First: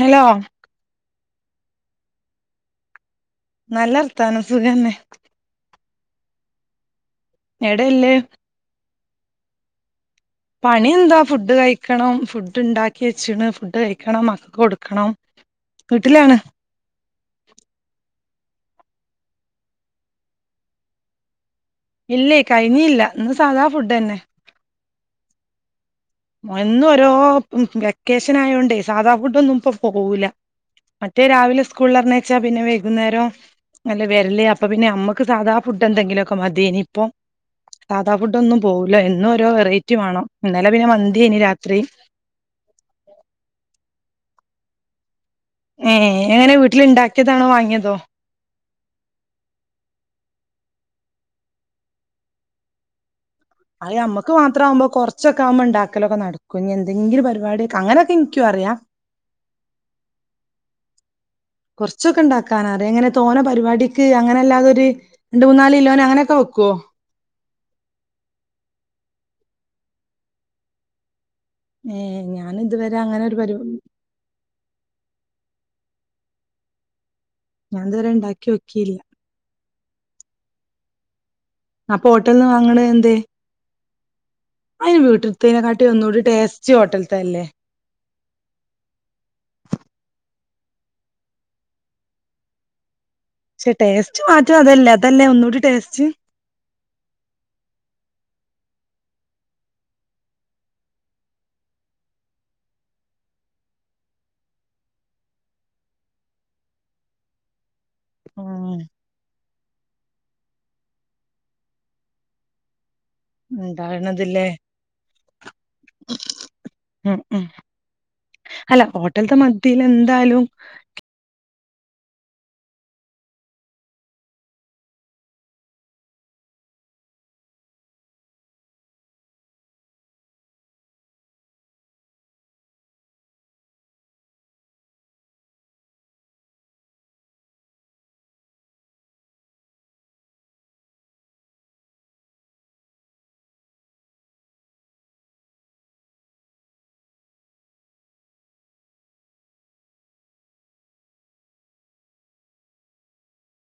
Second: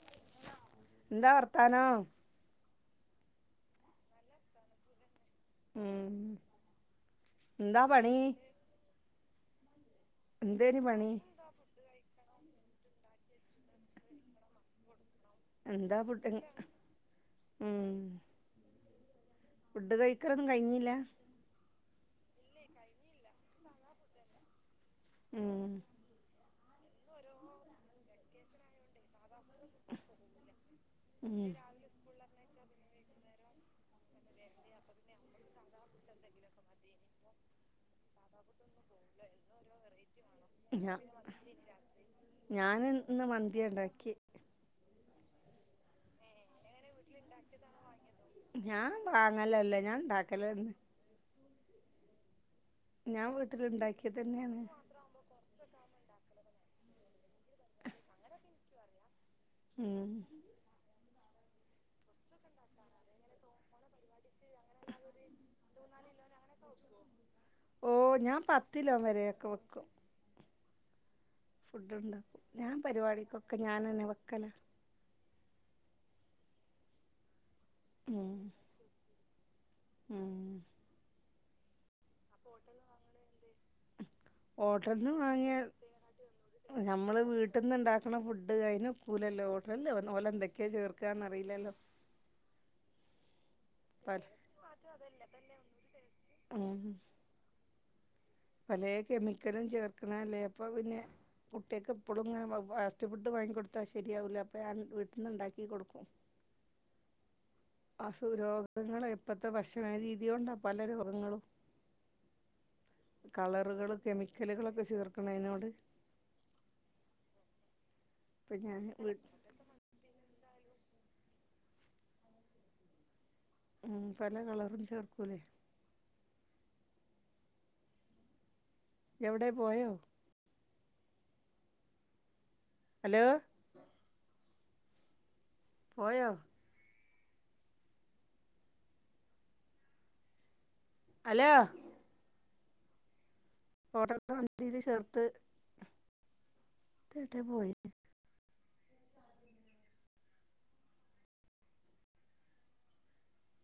Hello ന്താ വർത്താനോം നല്ലർത്താനം സുഖന്നെ ഉം ന്താ എവിടെല്ലേ പണി? പണി എന്താ ഫുഡ് കഴിക്കണം ഫുഡ്ഡ് ണ്ടാക്കി വെച്ചീണ് ഫു ഫുഡ്ഡ് കഴിക്കണം മക്ക് കൊടുക്കണം എന്താ ഫുഡ് വീട്ടിലാണ് ഉം ഫുഡ്ഡ് കഴിക്കലൊന്നും കഴിഞ്ഞില്യ ഇല്ലേയ് കഴിഞ്ഞില്ല ഇന്ന് സാധാ ഫുഡ്ന്നെ ഉം എന്നും ഓരോ ഉം വെക്കേഷൻ ആയോണ്ടേ സാധാ ഫുഡൊന്നും ഇപ്പൊ പോവൂല മറ്റേ ഉം രാവിലെ സ്കൂള്ള് പർണെച്ചാ പിന്നെ വൈകുന്നേരം അല്ലെ വെര്ല് അപ്പൊ പിന്നെ നമ്മക്ക് സാധാ ഫുഡ് എന്തെങ്കിലും ഒക്കെ മതീനി ഇപ്പൊ സാധാ ഫുഡൊന്നും പോവൂല എന്നും ഓരോ വെറൈറ്റി വേണം ഇന്നലെ പിന്നെ മന്തിയ്നി രാത്രി ഞാന് ഇന്ന് മന്തിയാണ്ടാക്കിയെ ഏഹ് എങ്ങനെ വീട്ടില് ഇണ്ടാക്കിയതാണോ വാങ്ങിയതോ ഉം ഞാൻ വാങ്ങലല്ല ഞാണ്ടാക്കലന്നെ ഞാൻ വീട്ടില് അയ് യമ്മക്ക് മാത്രവുമ്പോ കൊർ ച്ചൊക്കെ വുമ്പോ ണ്ടാക്കലൊക്കെ നടക്കും ഞ്ഞി എന്തെങ്കിലും പരിവാടിക്കെ അങ്ങനൊക്കെ ൻക്കും അറിയാ ഉം കൊർച്ചൊക്കെണ്ടാക്കാനറിയ എങ്ങനെ തോനെ പരിവാടിക്ക് അങ്ങനെ അല്ലാതെ ഒര് രണ്ട് മൂന്നാല് ലോന് അങ്ങനൊക്കെ വെക്കോ ഓഹ് ഞാൻ പത്തി ലോം വരെ യൊക്കെ വയ്ക്കും ഫുഡ് ഏ ണ്ടാക്കും ഞാൻ ഇതുവരെ അങ്ങനെ ഒരു പരി പരിവാടിക്കൊക്കെ ഞാനെന്നെ വെക്കലാ ഞാൻ ഉം തുവരെണ്ടാക്കി ഓക്കില്ല ഉം അപ്പൊ ഹോട്ടൽന്ന് വാങ്ങണേ എന്തെ അയിന് ഹോട്ടൽന്ന് വീട്ടിൽ വാങ്ങിയ ത്തെനെക്കാട്ടി ഒന്നൂടി ടേസ്റ്റ് ഹോട്ടൽത്തല്ലേ വെക്കണ ഫുഡ് അയിന് ക്കൂലല്ലോ ഹോട്ടല്ണാ ഓലെ ന്തൊക്കെ ചേർക്കാന്നറീലല്ലോ പക്ഷെ പല ടേസ്റ്റ് മാറ്റം അതല്ലേ അതല്ലേ ഒന്നൂടി ടേസ്റ്റ് ഉം പലേ കെമിക്കലും ചേർക്കണെല്ലേ അപ്പൊ പിന്നെ പുട്ടിയെക്ക് എപ്പളും ങ്ങനെ ഫാസ്റ്റ് ഫുഡ് വാങ്ങി കൊട്ത്താ ശരിയാവൂല അപ്പൊ ഞാൻ വീട്ട്ന്ന്ണ്ടാക്കി കൊടുക്കും അസു ഉം രോഗങ്ങള് ഇപ്പത്തെ ഭക്ഷണരീതി കൊണ്ടാ പല രോഗങ്ങളും കളറുകള് ഉണ്ടാകണതില്ലേ കെമിക്കലുകളൊക്കെ ചേർക്കണേനൊട് ഉം ഉം ഇപ്പം ഞാൻ അല്ല വീ ഹോട്ടലത്തെ മന്തീല് എന്തായാലും ഉം പല കളറും ചേർക്കൂലേ എവിടെ പോയോ ഹലോ പോയോ ഹലോ ഫോട്ടാട്ത് വണ്ടീല് ചേർത്ത് തേട്ടേ പോയി ന്നേ?